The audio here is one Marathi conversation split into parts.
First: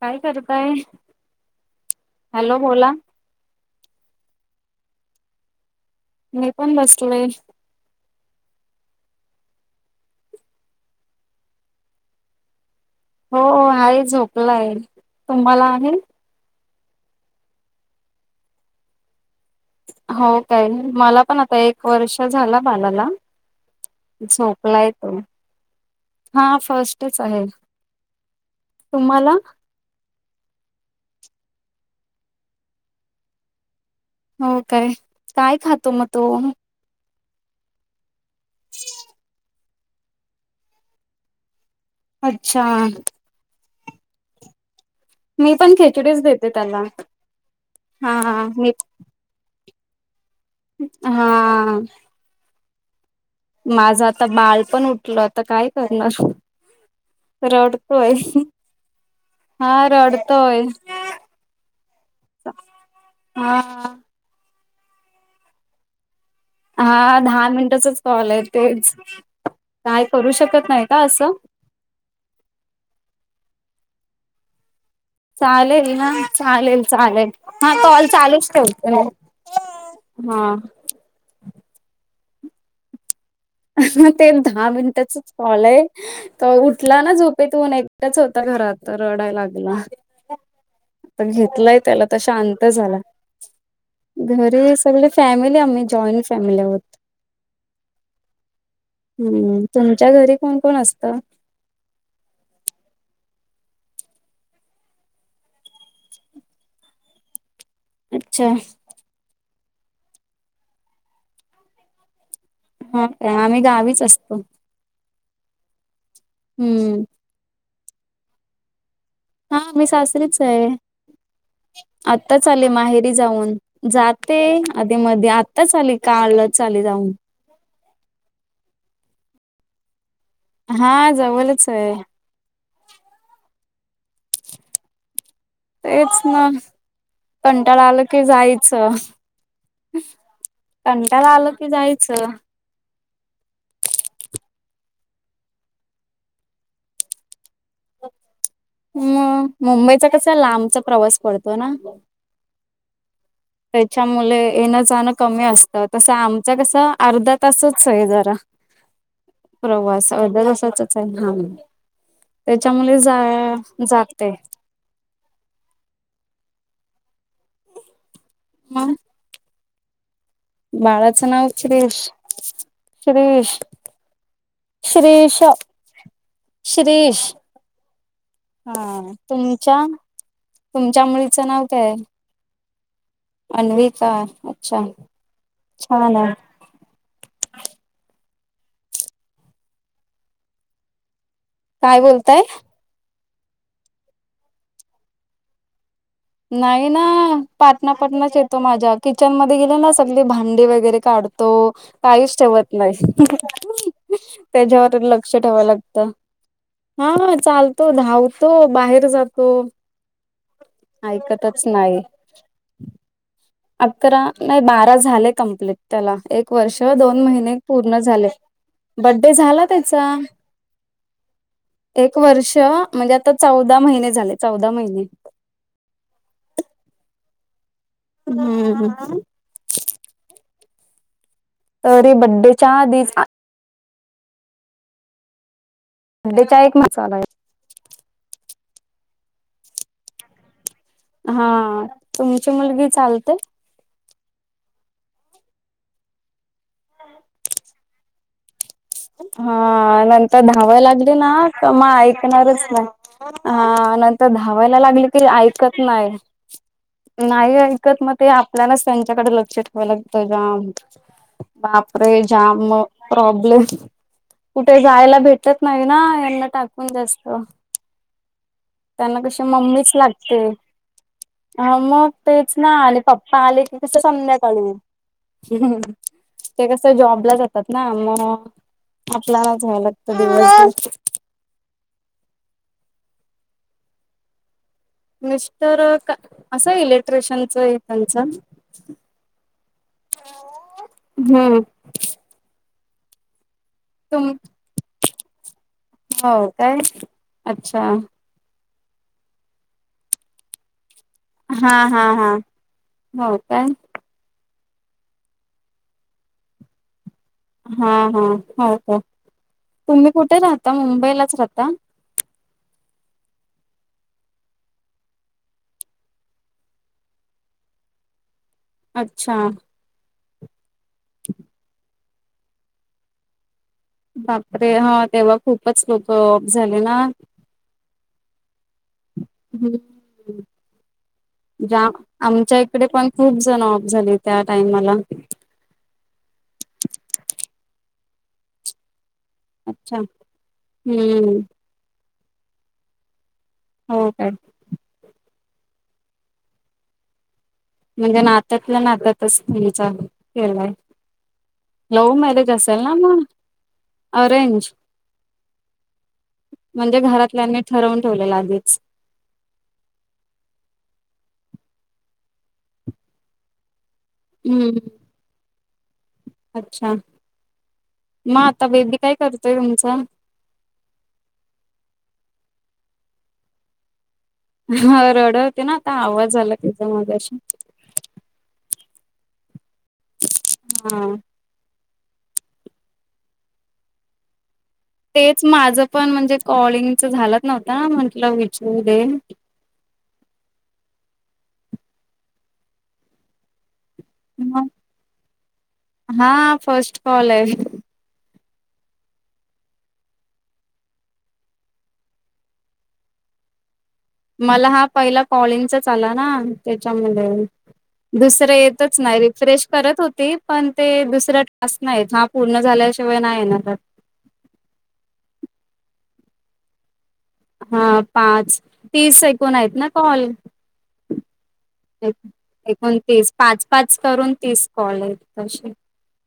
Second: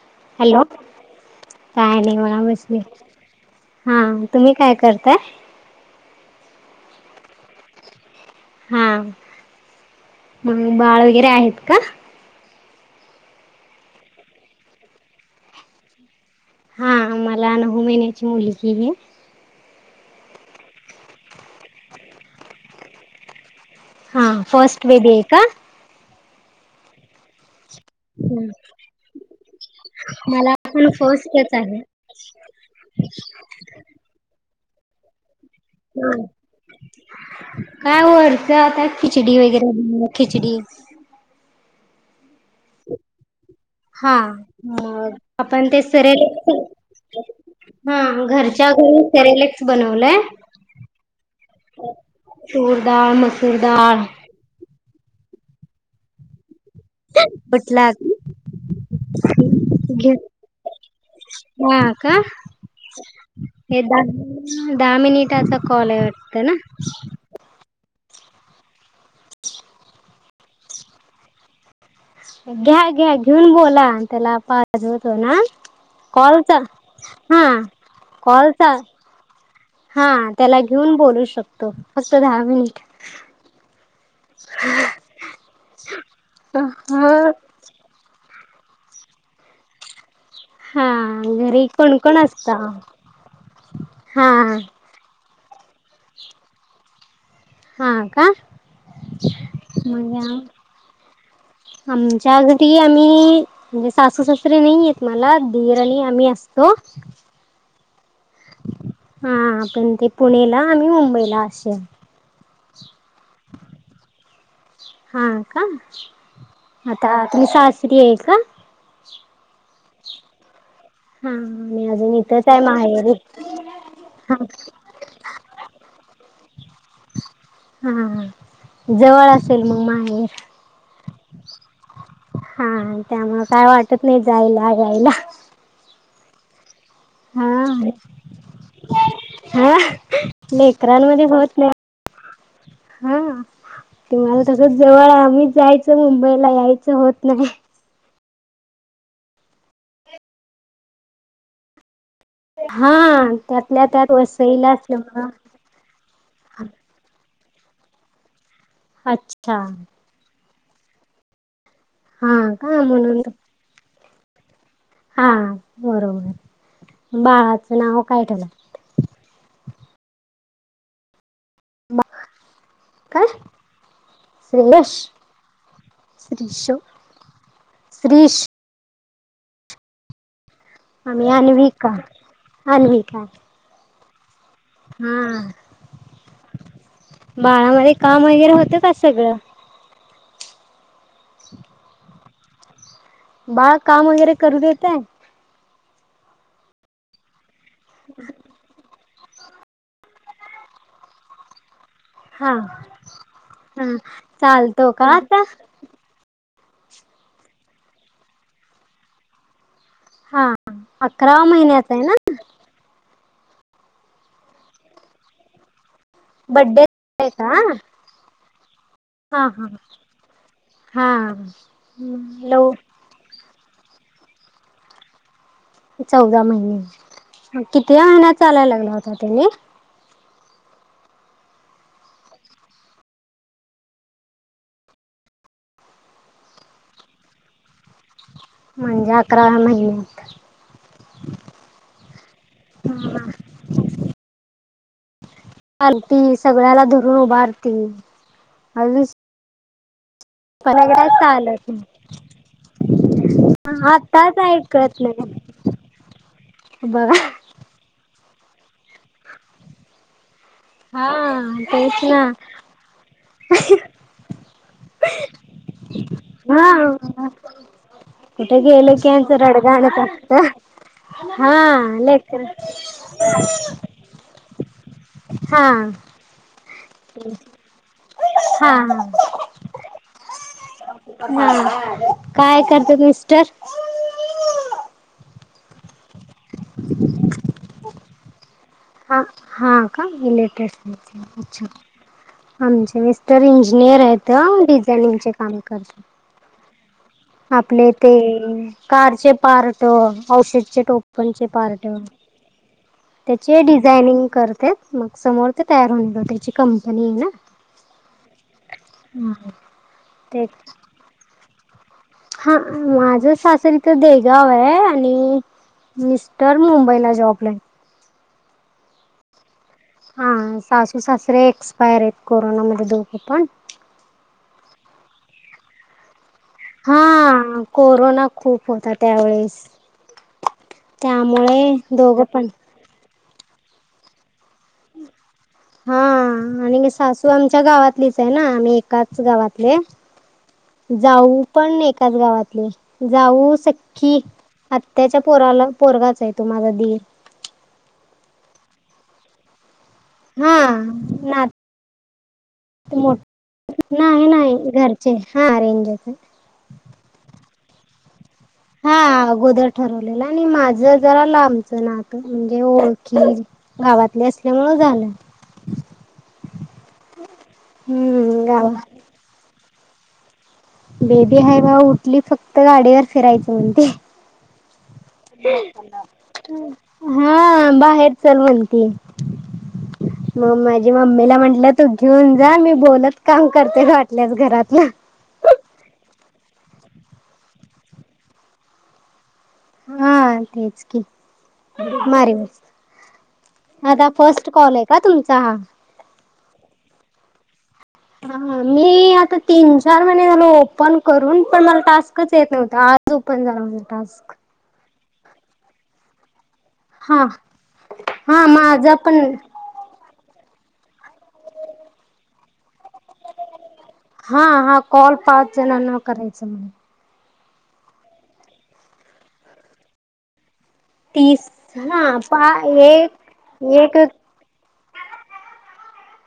काय हॅलो करताय? काय नाही [unintelligible] हॅलो बोला. बसलीये. हा तुम्ही काय करताय. मी पण बसले. हा मग बाळ वगैरे आहेत का. हो आहे झोपला आहे तुम्हाला आहे. हा मला नऊ महिन्याची मुलगी आहे. हो काय मला पण आता एक वर्ष झाला बालाला. हा फर्स्ट झोपलाय बेबी तो आहे का हा फर्स्टच आहे. हम्म. तुम्हाला? मला पण फस्टच आहे. हो काय काय खातो मग तो. काय ओरत आता खिचडी वगैरे बला खिचडी अच्छा. हा मग मी आपण पण ते खिचडीच सरेल देते त्याला. हा घरच्या घरी सेरेलेक्स बनवलंय. हा. तुर दाळ म्ह माझं आता बाळ पण उठल आता काय करणार. बटला रडतोय हा घे रडतोय. हा का. हा दहा मिनिटाचा कॉल आहे वाटत ना. हा दहा मिनिटाचाच कॉल आहे तेच काय करू शकत नाही का असं. घ्या घ्या घेऊन बोला त्याला पा जतो ना चालेल ना कॉलचा चालेल चालेल हा कॉल चालूच कॉलचा ठेवते हा त्याला घेऊन बोलू शकतो अस दहा मिनिट. [unintelligible] ते दहा मिनटाचच कॉल आहे. तो उठला ना हा झोपेतुन एकट्याच होता घरात रडाय लागला. हा आता घरी घेतलाय कोण त्याला त कोण असता शांत झाला हा घरीच सगळे फॅमिली आम्ही जॉईंट फॅमिली होत हा का. हम्म तुमच्या घरी मग कोण कोण असतं. आमच्या घरी आम्ही म्हणजे सासू सासरीे नाही येत मला दीर आणि आम्ही असतो. अच्छा. हा पण ते पुणेला आम्ही मुंबईला असे. हा का आम्ही गावीच असतो. हा का हम्म आता तुम्ही सासरी ये का. हा मी सासरीच आहे. हा. आत्ताच आले माहेरी जाऊन. जाते हा आधी मध्ये आत्ताच आली कालच आले जाऊन. हा जवळ असेल मग माहेर. हा जवलंच आहे. हा त्यामुळ काय वाटत नाही जायला यायला. तेच ना हा कंटाळा आलं की जायचं. हा लेकरानमध्ये कंटाळा आलं होत की नाही. जायचं. हा ते मला तसं जवळ आम्ही जायचं मुंबईला यायचं होत नाही. मग मुंबईचा कसा लांबचा प्रवास पडतो ना. हा. त्यातल्या त्यात त्याच्यामुळे वसईला येणं जाणं असल्यामुळं कमी असतात. चा आमचा कस अर्धा तासंच आहे जरा अच्छा प्रवास. अर्धतासासचं आहे हा हा का त्याच्यामुले म्हणून जाया जाते. हा बरोबर मग बाळाचं नाव काय ठेवलं? म बाळाचं नाव श्रीश बा काय श्रीश. श्रेयश श्रीश श्रीश श्रीश. श्रीश हा तुमच्या तुमच्या आम्ही मुलीचं नाव कायय? अन्विका अन्विका. अन्विका. अच्छा हा छान आहे बाळामध्ये काम वगैरे होत का सगळं? काय बोलताय? बाळा काम वगैरे करू देतय? नाही ना पाटणापटणाच येतो माझ्या. किचन मध्ये गेले ना सगली भांडी वगैरे काढतो. काहीच हा ठेवत नाही हं हा हं चालतो त्याच्यावर का लक्ष आता? ठेवाय लाग त हा चालतो धावतो बाहेर जातो. हा अकरा ऐकतच महिन्याचा नाही आहे ना? अकरा नाही बारा झाले कम्प्लीट त्याला एक वर्ष बड्डे दोन आहे का? महिने पूर्ण झाले. बड़्डे हा झाला हा त्याचा हा एक वर्ष लव म्हणजे आता चौदा महिने झाले चौदा महिने. चौदा महिने मग कितव्या महिन्यात चालाय हम्म. लागला होता त्यानी? तरी बर्थडेच्या आधीच आ बड़्डेचा एक म चालायला. म्हणजे अकराव्या महिन्यात. हा तुमची मुलगी चालते? चालती सगळ्याला धरून उभारती. हल्लीच हा नंत धावाय लागली ना चालत का मग ऐकणारच नाही नाही हा नंतर आताच धावायला ऐकत लागली की नाही ऐक कत नाही बघा. नाही ऐक मग ते आपल्यालाच त्यांच्याकडे लक्ष ठेवावं लागतं जाम. हा तेच बापरे ना जाम म प्रॉब्लेम कुठे जायला भेटत नाही ना यांना टाकून हा जास्त. कुठे गेलं की त्यांना यांचं कशी मम्मीच रडगाणच लागते. असतं. हा मग तेच ना आणि पप्पा आले की संध्याकाळी ते हा अ हं कस जॉबला जातात ना मग हा आपल्यालाच घ्यायला लागतं दिवसभर. हा काय करतेत मिस्टर? मिस्टर क असं इलेक्ट्रिशियनंच आहे त्यांचं. आ हा का इलेक्ट्रिशियनचं हम्म अच्छा आमचे मिस्ट तर इंजिनियर तुम आहेेतं डिझाइनिंग चे काम करत हो काय अच्छा आपले ते कारचे पार्ट औषधचे टोपणचे हा पार्ट हा हा हो ते काय डिझायनिंग करतेत मग समोर ते तयार होऊन येत त्याची कंपनी आहे ना. हा हा हो का तुम्ही कुठे ते राहता मुंबईलाच राहता. हा माझं सासरी इथं देगाव आहे आणि मिस्टर मुंबईला जॉबलाईन. अच्छा! हा सासू सासरे एक्सपायर आहेत कोरोना मध्ये दोघं पण बापरे हा तेवघ. खूपच लोक झाले ना. हा कोरोना खूप होता त्यावेेळेस हम्! त्यामुळे दोघ. आमच्या इकडे पण खूप जण ऑप झाले त्या टाइमला- हा आणि सासू आमच्या गावातलीच आहे ना आम्ही एकाच गावात अच्छा हम्म जाऊ पण नाही एकाच गावातले जाऊ हो सखी काय हत्याच्या पोराला पोरगाच आहे तो माझा [inaudible] म्हणजे नात्यातला नात्यातच त्यांच आहे. केय हा नात लव्ह मॅरेज असेल ना मोठ मग. नाही नाही अरेंज घरचे हा अरेंज होत. म्हणजे घरातल्यांनी ठरवून ठेवलेलं आधीच. हा अगोदर ठरवलेलं आणि माझ जरा लांबचं नातं म्हणजे ओळखी. गावातले असल्यामुळे हम्म. झालं. अच्छा मग हम्म आता गावा बेबी काय करतोय तुमचा? बेबी आहे बाबा उठली फक्त गाडीवर फिरायचं म्हणते. हा. हा बाहेर. चलवणती मग माझी हा मम्मीला म्हटल. तू घेऊन जा मी बोलत काम करते वाटल्याच घरातलं तेच माझं पण म्हणजे कॉलिंगच झालंच नव्हता म्हंटलं विचार मध्ये हा तेच की मारी मस्त आता. फर्स्ट मग कॉल आहे का तुमचा हा. हा फस्ट कॉल आहे. मी आता तीन चार महिने झालो ओपन करून पण मला टास्कच येत नव्हता आज. ओपन झालाझ टास्क. मला हा पहिला कॉलिंगचाच आला ना. हा त्याच्यामध्ये हा दुसरं माझा येतच पण नाही रिफ्रेश करत होत. ते पण ते दुसर टास्क नाही हा पूर्ण झाल्याशिवाय नाही आहे ना. हा हा कॉल पाच जणांना करायचा हा पाच तीस सेकंड आहेत ना कॉल तीस हा पा एकूण एक तीस पाच एक पाच करून हा तीस कॉल आहेत तसे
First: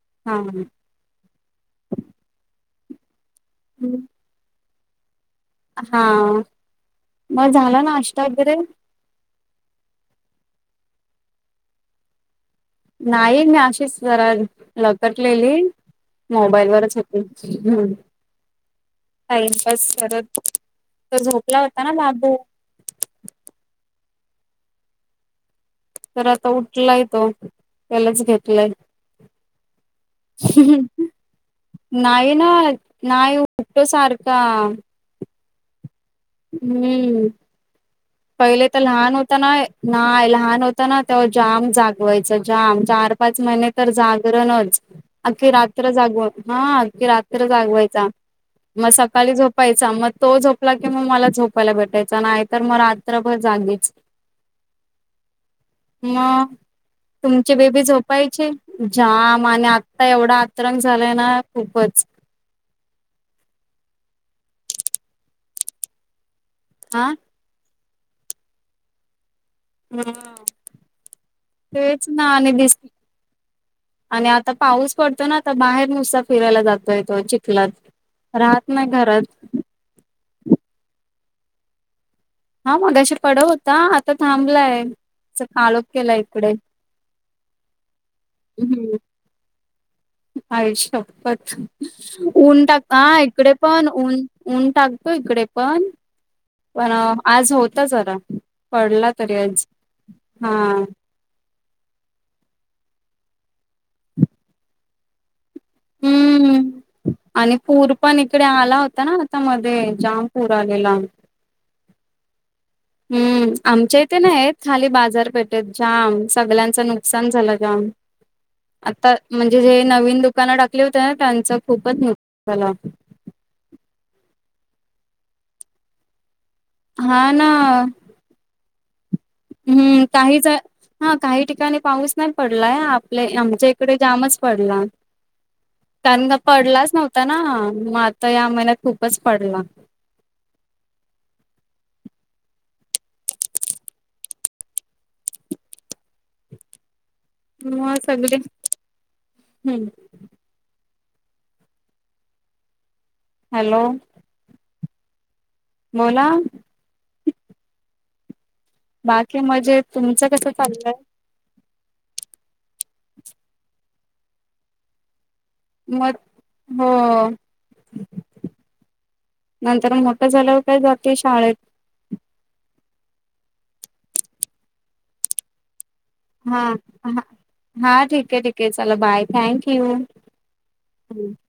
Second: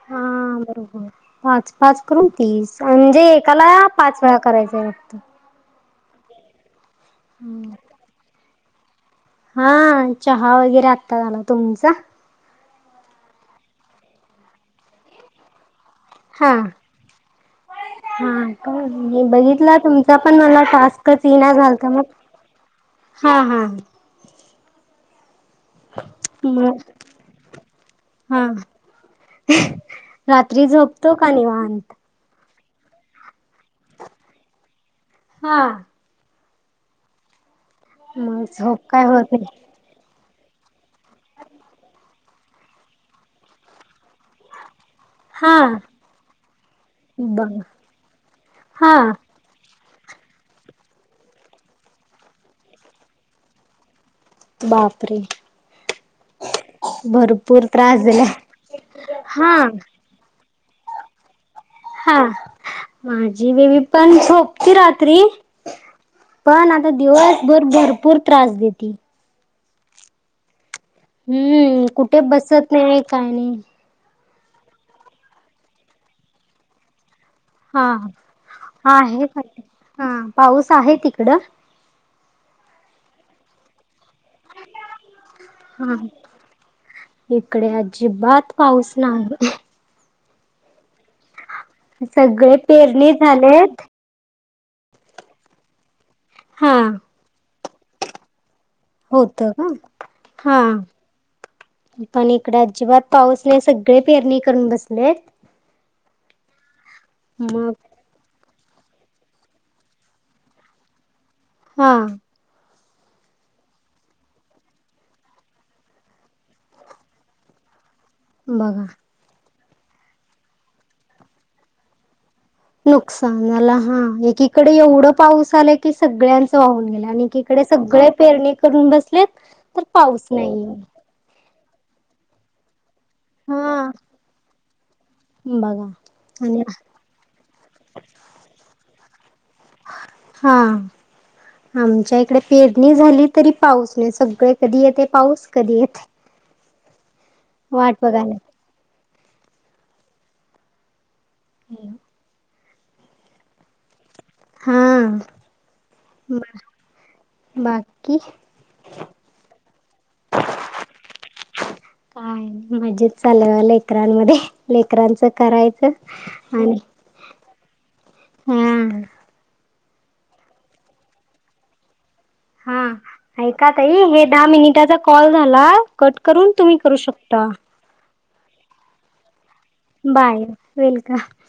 हा बरोबर पाच पाच करून तीस म्हणजे एकाला पाच वेळा करायच हा मग झाला नाष्टा वेगैरे हा चहा वेगैरे आत्ता झाला तुमचा नाही मी अशीच जरा लकटलेली हा मोबाईल वरच होती हा, मी बघितला टाइमपास तुमचा करत पण मला तर टास्कच येईना झोपला होता झालता ना मग बाबू हा हा. तर आता मग उठलाय तो त्यालाच हा घेतलाय. रात्री झोपतो का निवांत? नाही ना नाही, उठतो सारखा. हा. हम्म मग पहिले तर झोप काय लहान होत होता नाही ना. नाही लहान होत ना तेव्हा जाम जागवायचं जाम चार पाच महिने तर जागरणच अख्खी हा रात्र जागवा हा अख्खी रात्र बघ जागवायचा मग हा सकाळी झोप झोपायचा मग तो झोपला की मग मला झोपायला भेटायचा नाही तरर मग रात्रभर जागीच बापरे! मग तुमची भरपूर बेबी त्रास दिला झोपायची, जाम हा आणि आता एवढा आतरंग झालाय ना, खूपच. माझी बेबी पण झोपती रात्री. पण आता हा दिवसभर भरपुर त्रास देती. हा. हम्म, कुठे बसत नाही काय नाही. आणि आता पाऊस पडतो ना, बाहेर नुसता फिरायला जातोय तो चिख लात हा राहत नाही हा आहे का घरात. हा, पाऊस आहे तिकडं? हा, मगाशी पडत होता आता थांबलाय. असं, काळोख हा केलाय इकडे इकडे अजिबात पाऊस हम्म. नाही आई शपथ! सगळे ऊन टाकत पेरणी हा इकडे झालेत पण ऊन ऊन टाकतो, इकडे पण हा. पण आज होता जरा पडला तरी, होत आज हा पण इकडे अजिबात पाऊस नाही, सगळे पेरणी करून बसलेत. हम्म. आणि मग पुर पण इकडे आला होता ना, आता मध्ये जाम पुर आलेला. हा. हम्म आमच्या इथे नाही, खाली बाजारपेठेत जाम सगळ्यांचं नुकसान झालं जाम बघा आता म्हणजे जे नवीन दुकानं टाकली होते ना, त्यांचं खुपच नुकसान झालं नुकसान झालं हा, एकीकडे एवढं पाऊस आला की सगळ्यां वाहून गेले, आणि हा इकडे ना सगळे पेरणी करून बसलेत तर हम्म पाऊस काहीच, नाहीये हा काही ठिकाणी पाऊस नाही पडलाय आमच्या हा इकडे जामच पडला, बघा कारण का आणि पडलाच नव्हता नव्हता ना, मग आता या महिन्यात खुपच पडला हा आमच्या इकडे पेरणी झाली तरी पाऊस नाही, सगळी कधी येतोय पाऊस कधी येते वाट मग बघायला सगळी हम्म ह हॅलो. हा बोला बाकी बाकी मजेत तुमचं कसं चाललंय? काय मजेत चालय बघा लेकरांमध्ये, लेकरांचं करायच मग आणि हो हा. नंतर मोठं झाल्यावर काय जाते शाळेत. हा ऐका ताई हे दहा मिनिटाचा कॉल झाला. कट करून हा तुम्ही करू शकता. हा ठीक आहे, ठीक आहे, चला बाय. थँक्यू. बाय वेलकम हा.